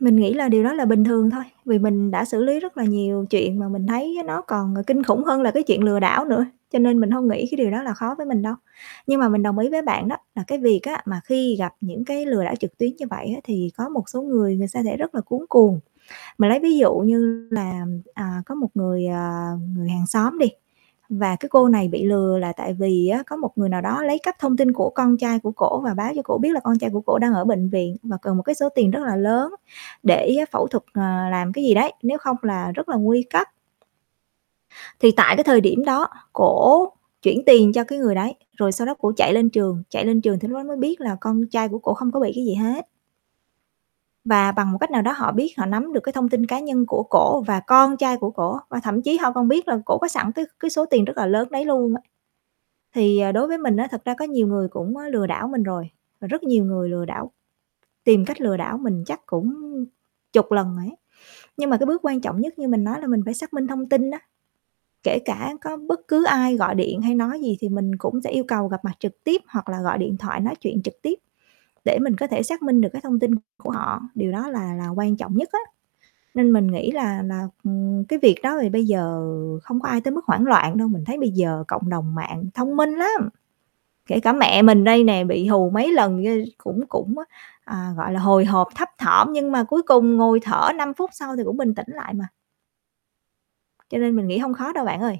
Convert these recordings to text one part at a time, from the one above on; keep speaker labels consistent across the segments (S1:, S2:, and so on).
S1: Mình nghĩ là điều đó là bình thường thôi, vì mình đã xử lý rất là nhiều chuyện mà mình thấy nó còn kinh khủng hơn là cái chuyện lừa đảo nữa, cho nên mình hông nghĩ cái điều đó là khó với mình đâu. Nhưng mà mình đồng ý với bạn đó là cái việc á, mà khi gặp những cái lừa đảo trực tuyến như vậy á, thì có một số người, người sa sẽ rất là cuống cuồng. Mà lấy ví dụ như là, à, có một người, à, người hàng xóm đi và cái cô này bị lừa là tại vì á, có một người nào đó lấy cắp thông tin của con trai của cổ và báo cho cổ biết là con trai của cổ đang ở bệnh viện mà cần một cái số tiền rất là lớn để phẫu thuật, ờ, làm cái gì đấy, nếu không là rất là nguy cấp. Thì tại cái thời điểm đó, cổ chuyển tiền cho cái người đấy, rồi sau đó cổ chạy lên trường, chạy lên trường thì lúc đó mới biết là con trai của cổ không có bị cái gì hết. Mà bằng một cách nào đó họ biết, họ nắm được cái thông tin cá nhân của cổ và con trai của cổ, và thậm chí họ còn biết là cổ có sẵn cái cái số tiền rất là lớn đấy luôn á. Thì, ờ, đối với mình á, thật ra có nhiều người cũng, ơ, lừa đảo mình rồi, và rất nhiều người lừa đảo tìm cách lừa đảo mình chắc cũng chục lần rồi ấy. Nhưng mà cái bước quan trọng nhất như mình nói là mình phải xác minh thông tin đó, kể cả có bất cứ ai gọi điện hay nói gì thì mình cũng sẽ yêu cầu gặp mặt trực tiếp hoặc là gọi điện thoại nói chuyện trực tiếp để mình có thể xác minh được cái thông tin của họ, điều đó là là quan trọng nhất á. Nên mình nghĩ là là, ừm, cái việc đó thì bây giờ không có ai tới mức hoảng loạn đâu, mình thấy bây giờ cộng đồng mạng thông minh lắm, kể cả mẹ mình đây nè, bị hù mấy lần gây cũng cũng á, à, gọi là, hồi hộp thấp thỏm, nhưng mà cuối cùng ngồi thở 5 phút sau thì cũng bình tĩnh lại mà. Cho nên mình nghĩ hông khó đâu bạn ơi.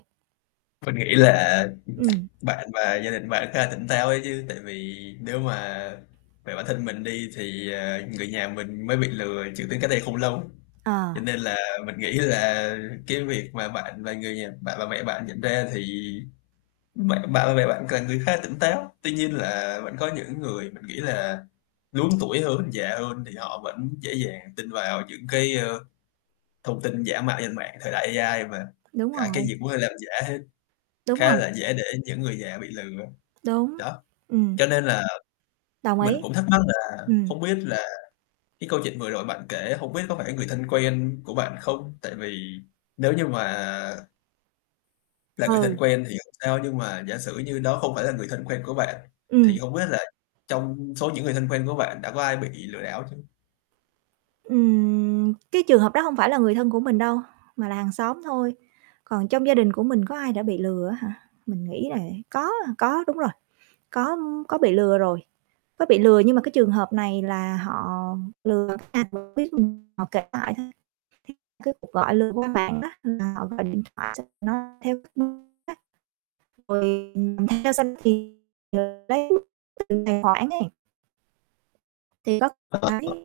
S2: Mình nghĩ là
S1: Ừm.
S2: bạn và gia đình của bạn khá là tỉnh táo ấy chứ, tại vì nếu mà về bản thân mình đi thì, ờ, người nhà mình mới bị lừa chuyển tiền cách đây không lâu, cho
S1: Ờ.
S2: nên là mình nghĩ là cái việc mà bạn và người nhà bạn và mẹ bạn nhận ra thì mẹ bạn và mẹ bạn là người khá là tỉnh táo. Tuy nhiên là vẫn có những người mình nghĩ là lớn tuổi hơn, già hơn thì họ vẫn dễ dàng tin vào những cái, ơ, thông tin giả mạo trên mạng, thời đại AI mà
S1: Đúng
S2: cả cái
S1: rồi.
S2: gì cũng có thể giả hết,
S1: Đúng
S2: khá
S1: rồi.
S2: là dễ để những người già bị lừa á.
S1: Đúng,
S2: Đó,
S1: ừm.
S2: cho nên là
S1: Đồng ý,
S2: mình cũng thắc mắc là
S1: ừm.
S2: không biết là cái câu chuyện vừa rồi bạn kể, hổng biết có phải người thân quen của bạn không? Tại vì nếu như mà là người thân
S1: Ừ.
S2: quen thì hông sao nhưng mà giả sử như đó không phải là người thân quen của bạn, thì
S1: Ừm.
S2: hông biết là trong số những người thân quen của bạn đã có ai bị lừa đảo chưa?
S1: Ừm, cái trường hợp đó hông phải là người thân của mình đâu, mà là hàng xóm thôi. Còn trong gia đình của mình có ai đã bị lừa á hả? Mình nghĩ là có, à, có đúng rồi, có, ưm, có bị lừa rồi, có bị lừa nhưng mà cái trường hợp này là họ lừa [unintelligible] họ biết mình, họ kể lại thôi. Thì cái cuộc gọi lừa qua mạng đó là họ gọi điện thoại xong nó theo cái hướng [unintelligible] rồi, ừm, ừm, nghe xong thì chờ lấy [unintelligible] tiền tài khoản ấy. Thì có
S2: [unintelligible]
S1: cái